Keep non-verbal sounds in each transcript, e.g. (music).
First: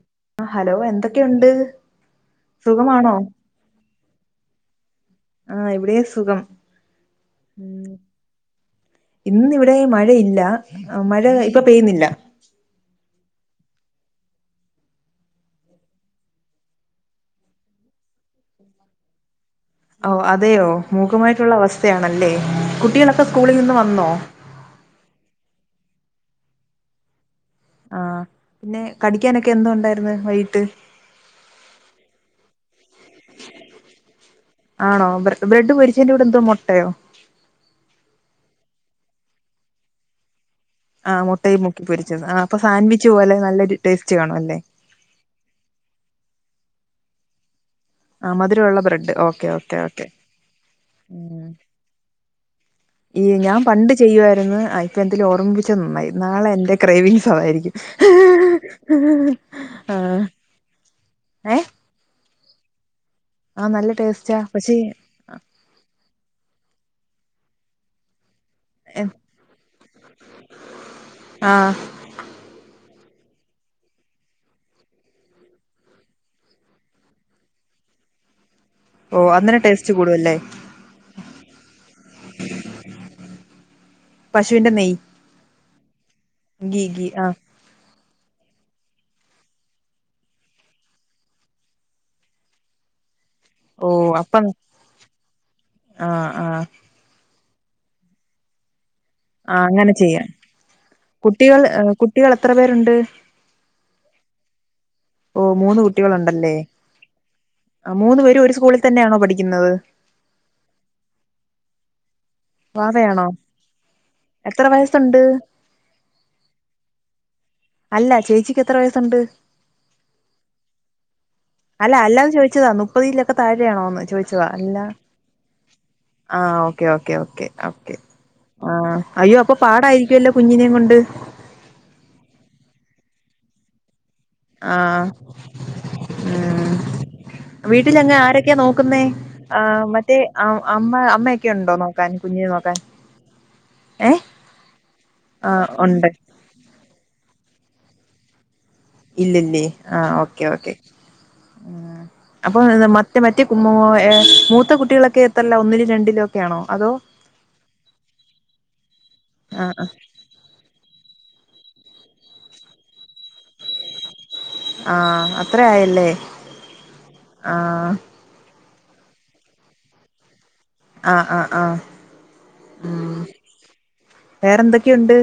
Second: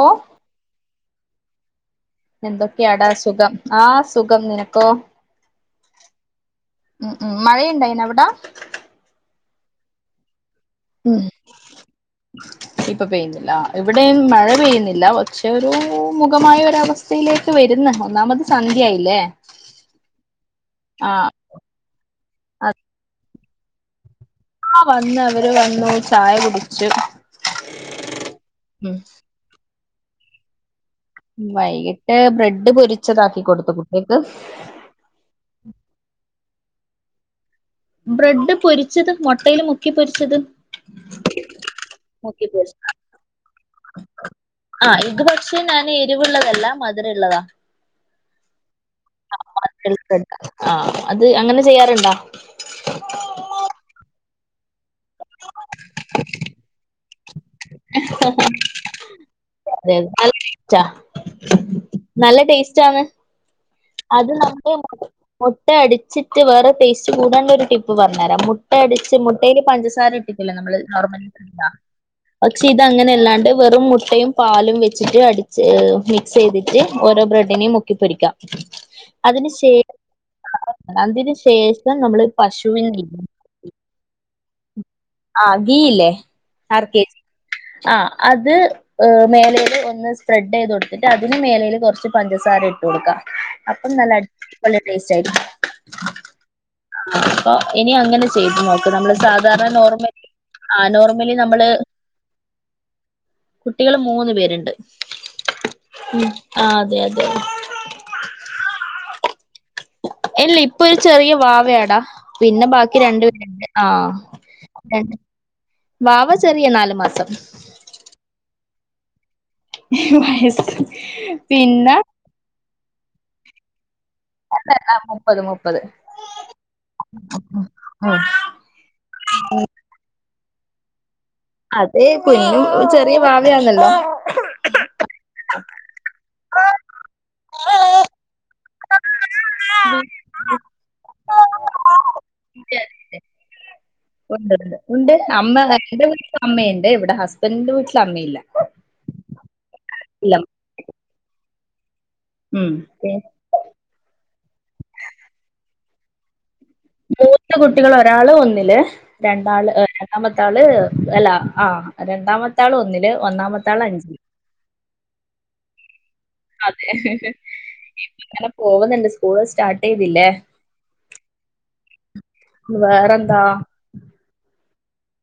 ഓ ആ ഹലോ എന്തൊക്കെയുണ്ട്? എന്തൊക്കെയാടാ സുഖമാണോ സുഖം. ആ സുഖം. നിനക്കോ? ആഹ് ഇവിടെയും സുഖം. ഉം, ഉം മഴയുണ്ടായിന അവിടാ? ഇന്നിവിടെ മഴയില്ല. ഉം മഴ ഇപ്പൊ പെയ്യുന്നില്ല. ഇപ്പൊ പെയ്യുന്നില്ല. ഇവിടെയും മഴ പെയ്യുന്നില്ല പക്ഷേ ഒരു മൂകമായ ഒരവസ്ഥ. സ്ഥയിലേക്ക് വരുന്ന് ഒന്നാമത് സന്ധ്യയായില്ലേ. ഓ അതേയോ? ആ മൂകമായിട്ടുള്ള അവസ്ഥയാണല്ലേ കുട്ടികളൊക്കെ സ്കൂളിൽ നിന്ന് വന്നോ? ആഹ് വന്ന് അവര് വന്നു ചായ കുടിച്ചു ആഹ് പിന്നെ ഉം കടിക്കാനൊക്കെ എന്തുണ്ടായിരുന്നു വൈകിട്ട്? വൈകിട്ട് ബ്രെഡ് പൊരിച്ചതാക്കി കൊടുത്തു കുട്ടിയക്ക് ആണോ? ബ്രഡ് പൊരിച്ചേന്റെ കൂടെന്തോ മൊട്ടയോ? ബ്രഡ് പൊരിച്ചത് മൊട്ടേല് മുക്കി പൊരിച്ചത് ആ് മൊട്ടയും മുക്കി പൊരിച്ചത് ആ മുക്കി അപ്പൊ പൊരിച്ചത് സാൻവിച്ച് പോലെ നല്ലൊരു ടേസ്റ്റ് കാണുവല്ലേ? ആഹ് ഇത്പക്ഷേ ഞാൻ എരിവുള്ളതല്ല മധുരള്ളതാ ആ മധുരമുള്ള ബ്രഡ് ആ മധുരള്ള ബ്രഡാ ആ അത് അങ്ങനെ ചെയ്യാറ്ണ്ടോ? ഇല്ല ഞാ പണ്ട് ചെയ്യുവായിരുന്നു ഇപ്പൊ എന്തായാലും ഓർമ്മിപ്പിച്ചത് നന്നായി നാളെ എൻ്റെ ക്രേവിങ്സ് അതായിരിക്കും ആഹ് (inaudible) നല്ല ടേസ്റ്റാന്ന് ആഹ് നല്ല ടേസ്റ്റ അത് നമ്മള് മുട്ട അടിച്ചിട്ട് വേറൊരു ടേസ്റ്റ് കൂടാള്ളൊരു ടിപ്പ് പറഞ്ഞരാം മുട്ട അടിച്ച് മുട്ടയില് പഞ്ചസാര ഇട്ടിട്ടല്ലോ നമ്മള് നോർമലിണ്ടാക്കാ? ആഹ് പക്ഷെ ഇതങ്ങനെയല്ലാണ്ട് വെറും മുട്ടയും, പാലും, വെച്ചിട്ട് അടിച്ച് മിക് സെയ്തിട്ട് ഓരോ ബ്രെഡിനിം മുക്കി പൊരിക്കാം ഓഹ് അന്നേരം ടേസ്റ്റ് കൂടുവല്ലേ? ആ അതിന് ശേഷം നമ്മള് പശുവിൻ നെയ്യ് ഇല്ലേ പശുവിന്റെ നെയ്യ് ആ ഗീയില്ലേ ഗീ ആർ ക്കേ ഗീ ജി? ആഹ് ആഹ് അത് ഏ മേലേല് ഒന്ന് സ്പ്രെഡ് ചെയ്തൊട്ത്തിട്ട് അതിന് മേലേല് കൊറച്ച് പഞ്ചസാരയിട്ടു കൊടുക്ക ഓ അപ്പം നല്ല അപ്പം അടിപൊളി ടേസ്റ്റായിരിക്കും ആഹ് ആഹ് ആഹ് ഇനി അങ്ങനെ ചെയ്തു നോക്ക് നമ്മള് ആ സാധാരണ അങ്ങനെ നോർമലി ആ നോർമലി നമ്മള് കുട്ടികളെത്ര പേരുണ്ട്? കുട്ടികൾ മൂന്ന് പേര്ണ്ട് ഓ മൂന്ന് ഉം കുട്ടികളുണ്ടല്ലേ ആഹ് അതെ അതെ ആ മൂന്ന് പേരും ഒരു സ്കൂളി തന്നെയാണോ പഠിക്കുന്നത്? ഇല്ല ഇപ്പൊ ഒരു ചെറിയ വാവെയാടാ പിന്നെ ബാക്കി രണ്ട് വാവയാണോ പേര്ണ്ട് ആഹ് എത്ര ര വയസ്സുണ്ട് വാവ ചെ റിയ നാല് മാസം അല്ല ചേച്ചിക്കെത്ര വയസ്സുണ്ട്? ഹ് വയസ്സ് പിന്നെ എല്ലാം ചോയ്ച്ചതാ നു പ്പതിലൊക്കെ താഴെയാണോന്ന് ചോദിച്ചതാ അല്ലാണ്ട് മുപ്പത് മുപ്പത് ആഹ് ഓക്കെ ഓക്കെ ഓക്കെ ആ അയ്യോ അപ്പൊ പാടായിരിക്കുവല്ലോ കുഞ്ഞിനേം കൊണ്ട് അതെ കുഞ്ഞും ഒരു ചെറിയ വാവയാണല്ലോ? ആഹ് ഉം അതെ വീട്ടിലങ്ങെ ആരക്കെ നോക്കുന്നേ? ആഹ് മറ്റേ അമ്മ അമ്മയൊക്കെയുണ്ടോ നോക്കാൻ കുഞ്ഞിനെ നോക്കാൻ? ഏഹ് ഉണ്ട്ണ്ട് ഉണ്ട് അമ്മ ആഹ് എന്റെ ഉണ്ട് വീട്ട്ല് അമ്മയ്ണ്ട് ഇവിടെ ഹസ്ബൻഡിന്റെ വീട്ടിലമ്മയില്ല ഇല്ലല്ലേ? ആ ഓക്കെ ഓക്കെ ഉം അപ്പൊ ഉം ഏ, മറ്റ മറ്റെ എഹ് മൂത്ത കുട്ടികളൊക്കെ എത്രെല്ല ഒന്നിലും രണ്ടിലും ഒക്കെയാണോ? അതോ? മൂന്ന് കുട്ടികൾ ഒരാള് ഒന്നില് രണ്ടാള് ഏ ആഹ് രണ്ടാമത്താള് അല്ല ആ രണ്ടാമത്താള് ഒന്നില് ഒന്നാമത്താള് അഞ്ചില് ആഹ് അത്ര ആയല്ലേ? അതെ ആഹ് അങ്ങനെ പോവുന്നുണ്ട് സ്കൂള് സ്റ്റാർട്ട് ചെയ്തില്ലേ ആഹ് ആഹ് ആഹ് ഉം വേറെന്താ വേറെന്തൊക്കെ ഉണ്ട്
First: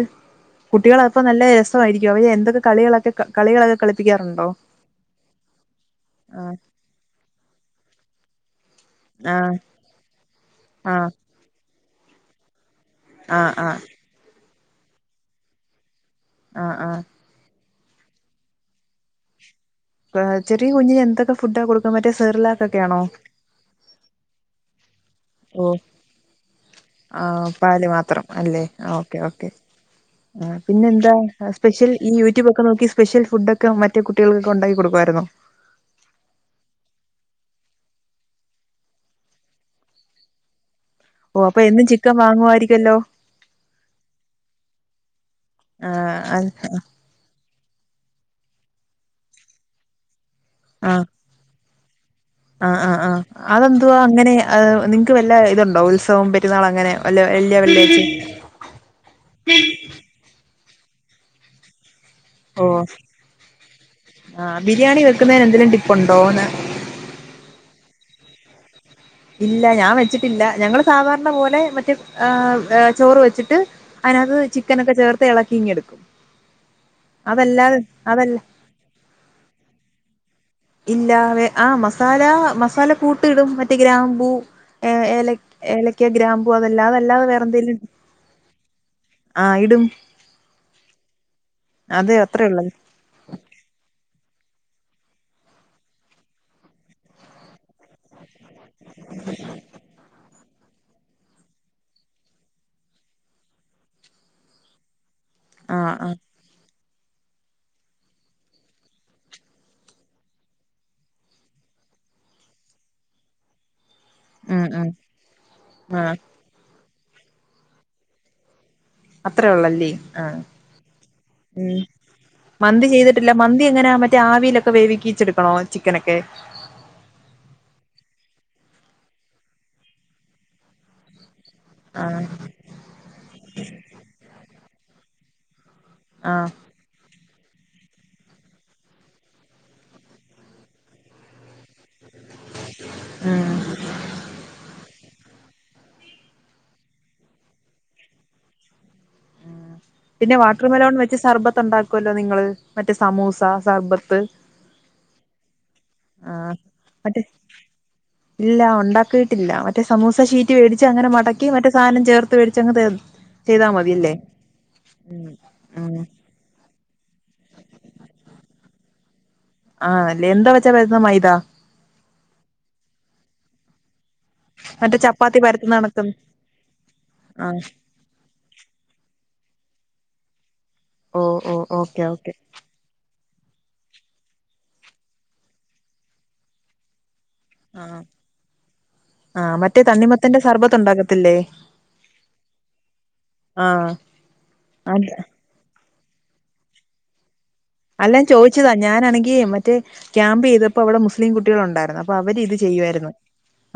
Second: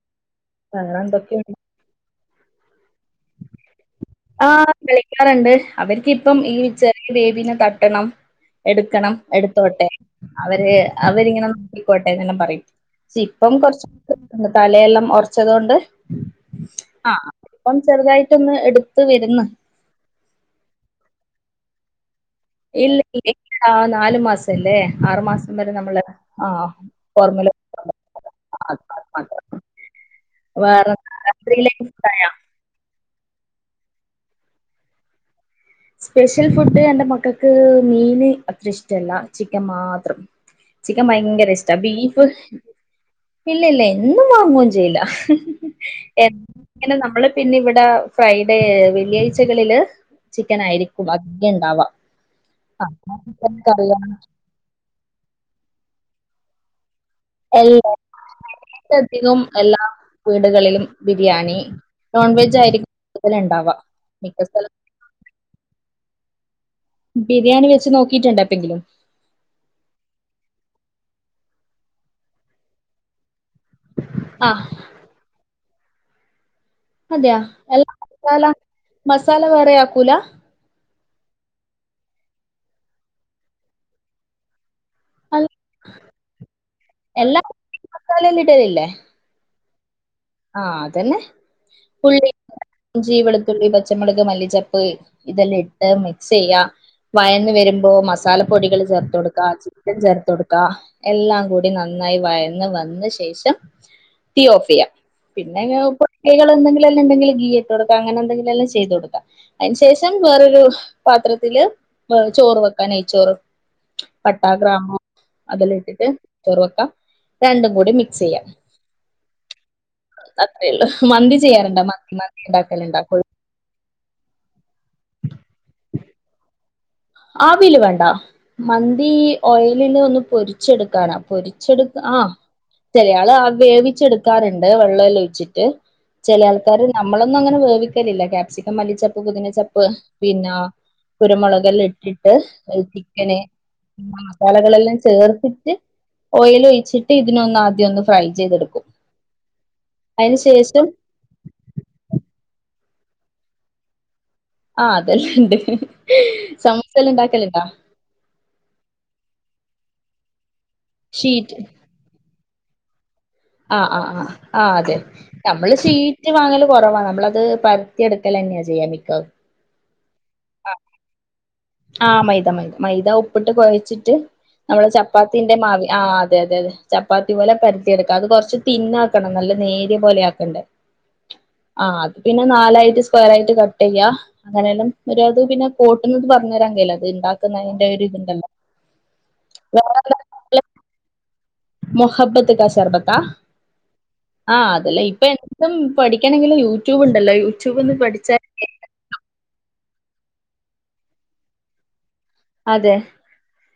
വേറെ കുട്ടികൾ അപ്പോ നല്ല എന്തൊക്കെയുണ്ട് സയിരിക്കും അവെ എന്തൊക്കെളികളൊക്കെ കളികള കളിപിക്കാ ആഹ് വിളിക്കാറ്ണ്ട് അവർക്ക്പ്പം ഈ ആഹ് ചെറിയ ബേബീ തട്ടണം എടുക്കണം ആഹ് എടുത്തോട്ടെ അവര് ആഹ് അവരിങ്ങനെ നിക്കോട്ടെ എന്നൊക്കെ പറയും ആഹ് ഇപ്പം കൊറച്ച്ണ്ട് തലെയെല്ലാം ഒറച്ചതൊണ്ട് ആഹ് ഇപ്പം ചെറുതായിട്ടൊന്ന് എടുത്ത് വര്ന്ന് ചെറിയ കുഞ്ഞിന് എന്തൊക്കെ ഫുഡാ കൊടുക്കും പറ്റ സെറില ഇല്ല ഇല്ല ആഹ് നാല് മാസംല്ലേ ആറുമാസം ഓ വരെ നമ്മള് ആഹ് ഫോർമുല ആഹ് പാല് മാത്രം അല്ലേ ഓക്കേ ഓക്കേ ആഹ് വേറെ പിന്നെന്താ രാത്രിയിലേക്ക് സ്പെഷ്യൽ ഈ ഫുഡായാ? യൂട്യൂബ് നോ ഒക്കെ നോക്കി സ്പെഷൽ ഫുഡ് ഒക്കെറ്റ കുട്ടികൾക്കെണ്ടാക്കി കൊടുവായിരിന്നോ? സ്പെഷ്യൽ ഫുഡ് എന്റെ മക്കൾക്ക് മീന് അത്ര ഇഷ്ടല്ല ചിക്കൻ മാത്രം ചിക്കൻ ഓ ഭയങ്കര അപ്പൊ ഇഷ്ട എന്നും ചിക്കൻ ബീഫ് വാങ്ങുവായിരിക്കല്ലോ ഇല്ലല്ല എന്നും വാങ്ങുന്നും ചെയ്യില്ല എന്ന ആഹ് ങ്ങനെ നമ്മള് പിന്നെ ഇവിടെ ഫ്രൈഡേ വെള്ളിയാഴ്ചകളില് ചിക്കൻ ആഹ് ആയിരിക്കും അധികം ഇണ്ടാവ ആഹ് ആഹ് ആഹ് അതെന്തുവാ അങ്ങനെ അഹ് നിങ്ങൾക്ക് വല്ല ഇതുണ്ടോ ഉത്സവം പറ്റുന്നാൾ അങ്ങനെ വ വലിയ വലിയ ധികം എല്ലാ വീടുകളിലും ബിരിയാണി നോൺവെജ് ഓ ആയിരിക്കും കൂടുതല് ഇണ്ടാവാ മിക്ക സ്ഥല ന്നേരെ എന്തെലുംടിപ്പുണ്ടോ എന്ന് ബിരിയാണി വെച്ച് നോക്കിട്ടുണ്ട് (unintelligible) ഇല്ല ഞാൻ വെച്ചിട്ടില്ല ഞങ്ങള് സാധാരണ പോലെ മറ്റേ ങ് ചോറ് വെച്ചിട്ട് അതിനകത്ത് ആ ചിക്കനൊക്കെ ചേർത്ത് ഇളക്കി ഇങ്ങ എടുക്കും അതെ (unintelligible) മസാല മസാല വറെ ആക്കൂല ഇല്ല ആഹ് മസാല മസാല കൂട്ട് ഇടും മറ്റേ ഗ്രാമ്പൂ ഏ ഏല അല്ല, ഏലക്ക ഗ്രാമ്പൂ അതെല്ലാ അതല്ലാതെ എല്ലാ വേറെ എന്തെലും മസാലയിലും ആഹ് ഇടും ആഹ് അതന്നെ അതെ അത്രേ ഉള്ളത് ഇഞ്ചി വെളുത്തുള്ളി പച്ചമുളക് മല്ലിച്ചപ്പ് ഇതെല്ലാം ഇട്ട് മിക്സെയ്യാ വയന്ന് വരുമ്പോ മസാല പൊടികൾ ചേർത്ത് കൊടുക്ക ചിക്കൻ ചേർത്ത് കൊടുക്കാ എല്ലാം കൂടി നന്നായി വയന്ന് വന്ന ശേഷം തീ ഓഫെയ്യ പിന്നെങ്ങനെ ആഹ് ആഹ് കുട്ടികള് എന്തെങ്കില എല്ലാം എന്തെങ്കും ഇട്ട് കൊടുക്കാം അങ്ങനെ എന്തെില എല്ലാം ചെയ്തു കൊടുക്കാം അയിന് ശേഷം വേറൊരു പാത്രത്തില് ചോറ് വെക്കാ നെയിച്ചോറ് പട്ടാ ഉം ഉം ഗ്രാമോ അതെല്ലാം ഇട്ടിട്ട് ആഹ് ചെറ് വെക്കാ രണ്ടും കൂടെ മിക്സെയ്യാ അത്രേ ഒള്ളല്ലേ അത്രയൊള്ളു മന്തി ചെയ്യാറുണ്ടാ മന്തി മന്താ മന്തി ഇണ്ടാക്കാറുണ്ട ചെയ്തിട്ടില്ല മന്തി എങ്ങനെ മറ്റേ ആവിയിലൊക്കെ വേവിക്കിച്ചെടുക്കണോ ചിക്കനൊക്കെ ആവിയില് വേണ്ട മന്തി ഓയിലില് ഒന്ന് പൊരിച്ചെടുക്കാനാ പൊരി ച്ചെടു ആഹ് ചെരിയാള് വേവിച്ചെടുക്കാറുണ്ട് വെള്ള മെല്ലാം ഒിച്ചിട്ട് ചെല ആഹ് ആൾക്കാര് നമ്മളൊന്നും അങ്ങനെ വേവിക്കലില്ല ക്യാപ്സിക്കം മല്ലിച്ചപ്പ് കുതിനച്ചപ്പ് പിന്നെ കുരുമുളകെല്ല ഇട്ടിട്ട് ചിക്കന് ഉം ആ മസാലകളെല്ലാം ചേർത്തിട്ട് ഓയിൽ ഒഴിച്ചിട്ട് ഇതിനൊന്ന് ആദ്യം ഒന്ന് ഫ്രൈ ചെയ്തെടുക്കും. ഉം പിന്നെ അതിന് വാട്ടർ ശേഷം മെലോൺ വെച്ച് സർബത്ത് ഉണ്ടാക്കുല്ലോ നിങ്ങള് മറ്റേ സമൂസ, സർബത്ത് ആ അതെല്ലണ്ട് ആ മറ്റേ ഇല്ല ഉണ്ടാക്കിയിട്ടില്ല മറ്റേ സമൂസ ശീ റ്റി വേടിച്ച് അങ്ങനെ മടക്കി ഷീറ്റ് മറ്റേ സാനം ചേർത്ത് മേടിച്ച് അങ്ങ് (unintelligible) ആ ആ ആ ആ അതെ നമ്മള് ഉം ചെയ്യ് റ്റ് വാങ്ങല് കൊറവാ നമ്മളത് പര്ത്തി എടുക്കലന്നെ ചെയ്യല് മിക്ക ആ അല്ലേ എന്താ വെച്ചാ പരുത്തുന്ന മൈദ? ആ മൈദ മൈദ മൈദ ഉപ്പ്ട്ട് കൊഴച്ചിട്ട് നമ്മള് മറ്റേ ചപ്പാത്തി ചപ്പാത്തിന്റെ പരത്തുന്ന മാവ് ആ കണക്ക് അതെ അതെ അതെ ചപ്പാത്തി പോലെ ആഹ് പര് യെടുക്കാ അത് കൊർച്ച് തിന്നാക്കണം നല്ല നേരിയ പോലെ ആക്കണ്ടേ. ഓ ഓ ആ ഓക്കെ അത് ഓക്കെ പിന്നെ നാലായിട്ട് സ്ക്വയർ ആയിട്ട് ക ട്ടയ്യ അങ്ങനെല്ലാം ഒരത് പിന്നെ കോട്ടുന്നത് പർഞ്ഞരാൻ കയ്യ്ല അത് എന്താ തിന്നാഞ്ഞിട്ട് ആഹ് ഒര് ഇത്ണ്ടല്ലോ (unintelligible) തന്റെ സർബത്ത് ഉണ്ടാകത്തില്ലേ? മുഹബത്ത്ക്ക സർബത്താ ആഹ് ആ അത് ലയ്പ്പൻ ഉം പഠിക്കണെങ്കിൽ യൂട്യൂബ് ഉണ്ടല്ലോ യൂ അല്ല ചോയിച്ചതാ ഞാനാണെങ്കി മറ്റേ ക്യാമ്പ് ചെയ്തപ്പോ അവടെ മുസ്ലിം കുട്ടികള് ഉണ്ടായിരുന്നു അ അപ്പ അവര്ത് അതെ ചെയ്യുവായിരുന്നു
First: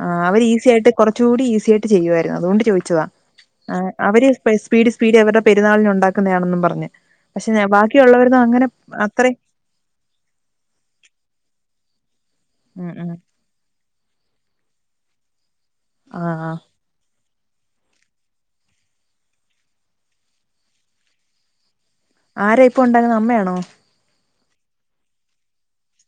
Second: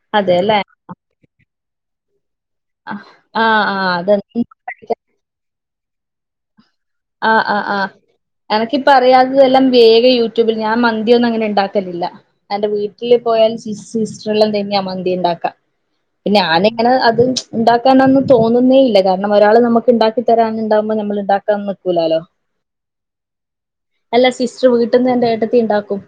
ആ അവര് അതെല്ലേ ഈസി ആയിട്ട് കൊറച്ചുകൂടി ഈസി ആയിട്ട് ചെയ്യുവായിരുന്നു അതുകൊണ്ട് ആഹ് ചോദിച്ചതാ ആഹ് ഏ ആഹ് അവര് അതെന്താ സ്പയ്സ് സ്പീഡ് പഠിക്കാ സ്പീഡ് അവര്ടെ പെരുന്നാളിന് ഉണ്ടാക്കുന്നതാണെന്നും പറഞ്ഞ് ആഹ് ആഹ് പക്ഷെ ആഹ് ബാക്കിയുള്ളവർതും അങ്ങനെ എനക്കിപ്പ അത്രയും അറിയാത്തതെല്ലാം വേഗ യൂട്യൂബിൽ ഞാൻ മന്തിയൊന്നും അങ്ങനെ ഇണ്ടാക്കലില്ല എന്റെ ഉം ഉം വീട്ടിൽ പോയാൽ (unintelligible) സിസ്റ്ററല്ലാം തന്നെയാ മന്തി ഇണ്ടാക്കാ പിന്നെ ഞാൻ ആഹ് അങ്ങനെ അത് ഇണ്ടാക്കാനെന്ന് തോന്നുന്നേ ഇല്ല കാരണം ഒരാൾ നമുക്ക് ഇണ്ടാക്കി തരാൻ ഇണ്ടാവുമ്പോ നമ്മൾ ഇണ്ടാക്കാന്ന് കുലാലോ ആരാ ഇപ്പം ഉണ്ടാക്കുന്നത് അമ്മയാണോ? അല്ല സിസ്റ്റർ വീട്ടിന്ന് എന്റെ ഏട്ടത്തി ഇണ്ടാക്കും.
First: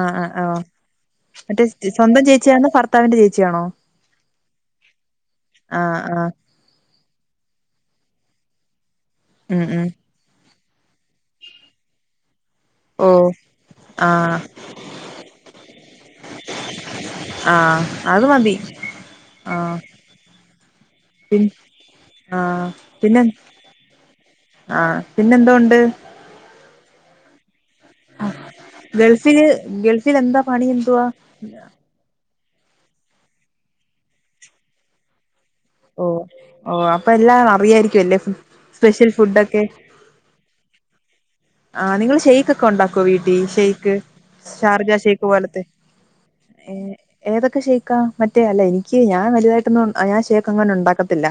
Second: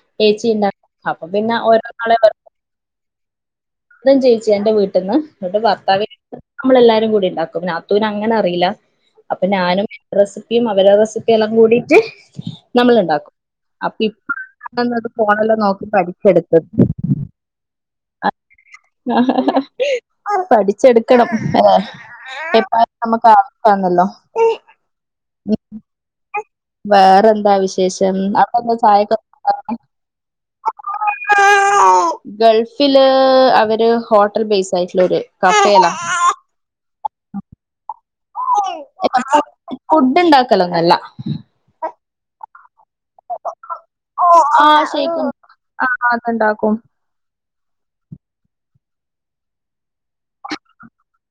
ആ ആ ആ ചേച്ചി ഇണ്ടാക്കും അപ്പൊ പിന്നെ മറ്റേ ചെ സ്വന്തം ചേച്ചിയാണോ ഭർത്താവിന്റെ ചേച്ചിയാണോ? സ്വന്തം ചേച്ചി എന്റെ വീട്ടിന്ന് ഇങ്ങട്ട് ആഹ് ഭർത്താവിന് ആഹ് നമ്മളെല്ലാരും കൂടി ഇണ്ടാക്കും നാത്തൂൻ അങ്ങനെ അറിയില്ല അപ്പ ഉം ഞാനും ഉം റെസിപ്പിയും അവര റെസിപ്പിയെല്ലാം കൂടിയിട്ട് നമ്മള് ഓഹ് ഇണ്ടാക്കും അപ്പി ആഹ് (unintelligible) ഫോണിൽ നോക്കി പഠിച്ചെടുത്തത് ആഹ് അത് മതി ആഹ് അഹ് പഠിച്ചെടുക്കണം പിൻ ഏ ആഹ് (unintelligible) ആ പിന്നെ എന്തുണ്ട്? വേറെന്താ വിശ് വിഷം അപ്പ എന്താ ചായക്ക് ഗൾഫില് ഗൾഫിൽ എന്താ പണി എന്തുവാ (unintelligible) ഗൾഫില് അവര് ഹോട്ടൽ ബേസ് ആയിട്ടുള്ള ഒരു കഫെലാ. ഓ ഓ അപ്പ എല്ലാം അറിയായിരിക്കുല്ലേ സ്പെഷ്യൽ ഫുഡൊക്കെ? ഫുഡ്‌ ഇണ്ടാക്കലൊന്നല്ല. ആ നിങ്ങള് ഷെയ്ഖ് ഉണ്ടാക്കോ വീട്ടിൽ ഷെയ്ക്ക് ഷാർജ ഷെയ്ക്ക് പോലത്തെ ആ ഏ? അതുണ്ടാക്കും ഏതൊക്കെ ഷെയ്ക്കാ? മറ്റേ അല്ല എനിക്ക് ഞാൻ വലുതായിട്ടൊന്നും ഞാൻ ഷെയ്ക്ക് അങ്ങനെ ഇണ്ടാക്കത്തില്ല.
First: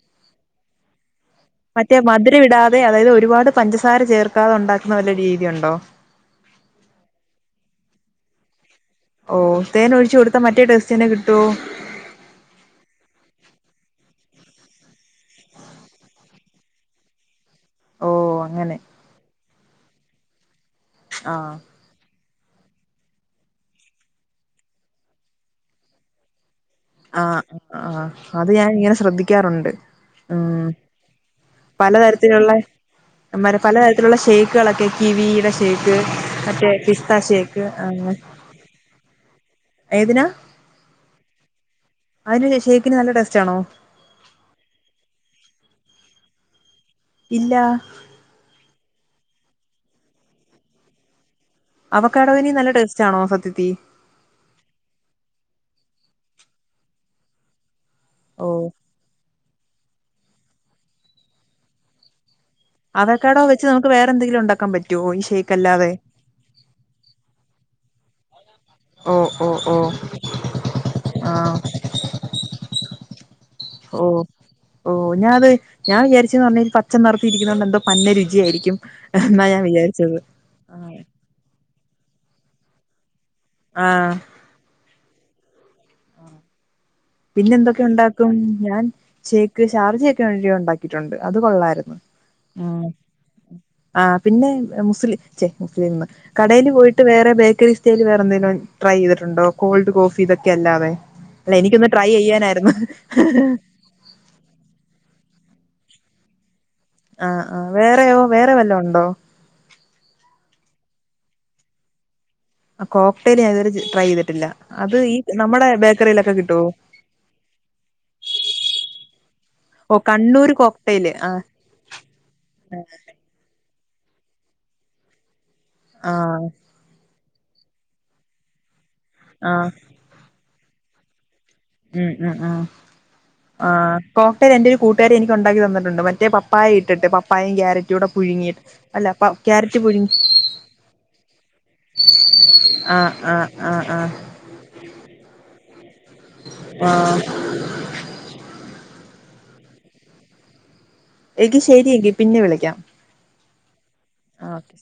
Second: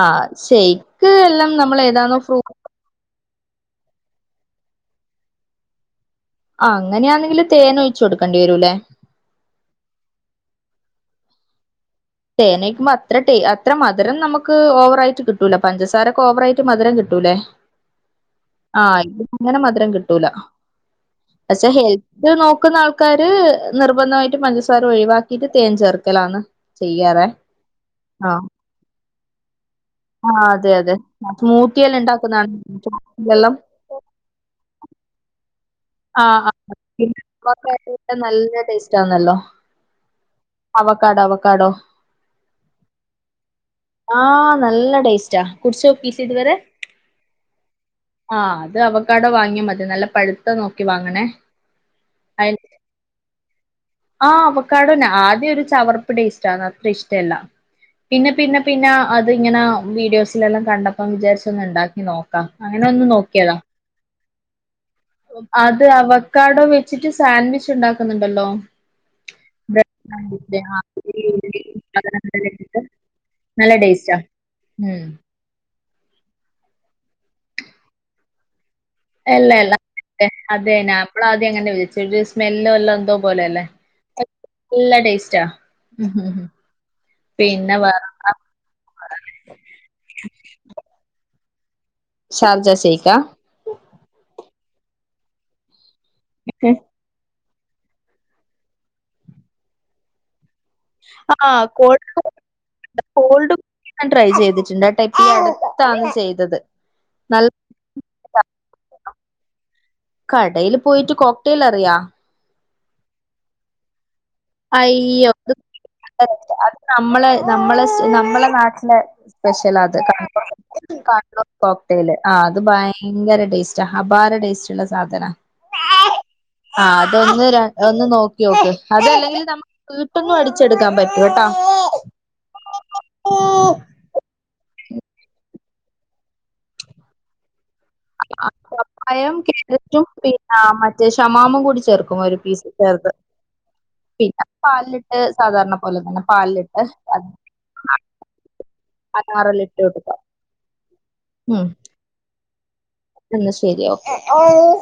ആ ഷെയ്ക്ക് എല്ലം മറ്റേ മധുരം ഇടാതെ അതായത് ഒരുപാട് പഞ്ചസാര ചേർക്കാതെ ഉണ്ടാക്കുന്ന വല്ല രീതിയുണ്ടോ ആഹ് അങ്ങനെയാണെങ്കില് തേന് ഒഴിച്ച് കൊടുക്കേണ്ടി വരൂലേ ഓഹ് തേൻ ഒഴിച്ചു കൊടുത്താ മറ്റേ ടേസ്റ്റന്നെ കിട്ടുവോ തേനെയ്കുമ്പോ അത്ര ടേ അത്ര മധുരം നമുക്ക് ഓവറായിട്ട് കിട്ടൂല പഞ്ചസാരൊക്കെ ഓവറായിട്ട് മധുരം കിട്ടൂലേ ഓ അങ്ങനെ ആഹ് ഇങ്ങനെ മധുരം കിട്ടൂല ആഹ് പക്ഷെ ഹെൽ ഇത് നോക്കുന്ന ആൾക്കാര് നിർബന്ധമായിട്ട് പഞ്ചസാര ഒഴിവാക്കിട്ട് തേൻ ചേർക്കലാണ് ചെയ്യാറേ ആഹ് ആഹ് അത് ഞാൻ ഇങ്ങനെ ശ്രദ്ധിക്കാറുണ്ട് ആഹ് ഉം അതെ അതെ സ്മൂത്തി എല്ലാം ഉണ്ടാക്കുന്നതെല്ലാം ത്തിലുള്ള ഷേക്കുകളൊക്കെ കിവിയുടെ ഷേക്ക് ആഹ് മറ്റേ ആഹ് പിസ്ത (unintelligible) ഷേക്ക് അങ്ങനെ ട്ട നല്ല ടേസ്റ്റ് ആണല്ലോ ഏതിനാ അവക്കാഡോ അവക്കാഡോ അതിന് ഷേക്കിന് നല്ല ടേസ്റ്റാണോ ആഹ് നല്ല ടേസ്റ്റാ കുട്ച്ചോക്കിയിട്ടില്ലേ ഇതുവരെ ഇല്ലാ ആഹ് അത് നമുക്ക് അവടെ വാങ്ങിയാ മതി നല്ല പഴുത്ത നോക്കി വാങ്ങണേ അവക്കെടവന് നല്ല ടേസ്റ്റ് ആണോ സത്യത്തി ആഹ് അവക്കെടോ ആദ്യം ഒരു ചവർപ്പ് ടേസ്റ്റാണ് അത്ര ഇഷ്ടല്ല പിന്നെ ഓ പിന്നെ പിന്നെ അത് ഇങ്ങനെ വീഡിയോസിലെല്ലാം കണ്ടപ്പം വിചാരിച്ച് ഒന്ന് ഉണ്ടാക്കി നോ ക്ക അങ്ങനെ ഒന്ന് അവക്കാടോ നോക്കിയതാ വെച്ച് നമുക്ക് വേറെ എന്തെങ്കിലും ഉണ്ടാക്കാൻ പറ്റുവോ ഈ ഷേക്ക് അത് അല്ലാതെ അവ കടോ വെച്ചിട്ട് സാൻഡ്വിച്ച് ഉണ്ടാക്കുന്നുണ്ടല്ലോ ഓ ഓ ഓ ആഹ് (unintelligible) നല്ല ടേസ്റ്റാ ഉം ഞാ ത് ഞാൻ വിചാരിച്ചു പർഞ്ഞ പച്ച നിറ ത്തിരിക്കുന്ന കൊണ്ട് എന്തോ പന്നരുചിയായിരിക്കും അല്ല അല്ല അതെന്നെ ആപ്പള ആദ്യം അങ്ങനെ (unintelligible) ഒരു സ്മെല്ലും എല്ലാം എന്തോ പോല അല്ലേ ആഹ് നല്ല ടേസ്റ്റാ പിന്നെ എന്തൊക്കെ ഉണ്ടാക്കും ഞാൻ ഷേക്ക് ഷാർജൊക്കെ ഉണ്ടാക്കിയിട്ടുണ്ട് അത് കൊള്ളായിരുന്നു ഷാർജ ഉം ഷെയ്ക്കാ ആ പിന്നെ മുസ്ലി ചെ മുസ്ലിംന്ന് കടേല് പോയി ട്ട് വേറേ ബേക്കറി സ്റ്റൈൽ വേറെ എന്തെലും ട്രൈ ചെയ്തിട്ടുണ്ടോ കോൾഡ് കോഫി ഇതൊക്കെല്ലാ ആഹ് കോൾ ട്രൈ ചെയ്യാനായിരുന്നു ഞാൻ ട്രൈ ചെയ്തിട്ടുണ്ട് ആ ടെപ്പി അടുത്താണ് ചെയ്തത് ആഹ് നല്ല ആഹ് വേറെയോ വേറെ വല്ല ഉണ്ടോ കടയിൽ പോയിട്ട് കോക്ടേൽ അറിയാ ആ കോക്ടൈൽ ഞാ ഇതുവരെ ട്രൈ ചെയ്തിട്ടില്ല അത് ഈ അയ്യോ നമ്മുടെ ബേക്കറിയിലൊക്കെ (unintelligible) കിട്ടുവോ അത് നമ്മളെ നമ്മളെ നമ്മളെ നാട്ടിലെ സ്പെഷ്യൽ ഓ ആത് കണ്ണൂർ കോക്ടെയില് ആ കണ്ണൂർ കോക്ടൈൽ ആ അത് ഭയങ്കര ഭയങ്കര ടേസ്റ്റ അബാര ടേസ്റ്റ് ള്ള സാധന ആഹ് ആ അതൊന്ന് ര ഒന്ന് നോക്കി നോക്ക് അത് അല്ലെങ്കിൽ ആ നമ്മക്ക് വീട്ട്ന്നും അടി ച്ചെടുക്കാൻ പറ്റൂട്ടാ ഉം കോക്ട്ടയിൽ എന്റെ ഒരു കൂട്ടുകാരി എനിക്ക് ഉണ്ടാക്കി തന്നിട്ടുണ്ട് മറ്റെ പപ്പായ ഇട്ടിട്ട് പപ്പായിം ക്യാര റ്റൂടെ പുഴുങ്ങിയിട്ട് അല്ല പ പപ്പായം ക്യാരറ്റ് കാരറ്റും പുഴുങ്ങി പിന്നെ മറ്റേ ഷമാമും കൂടി ചേർക്കും ഒരു ആ ആഹ് ആഹ് ആഹ് പാലില്ട്ട് സാധാരണ പോലെ തന്നെ പാലിലിട്ട് ആ ആഹ് അനാറെല്ല ഇട്ട് വെക്കാ എങ്കി ശരിയങ്കി പിന്നെ വിളിക്കാം എന്ന ശരി ഓക്കേ ആ ഓക്കെ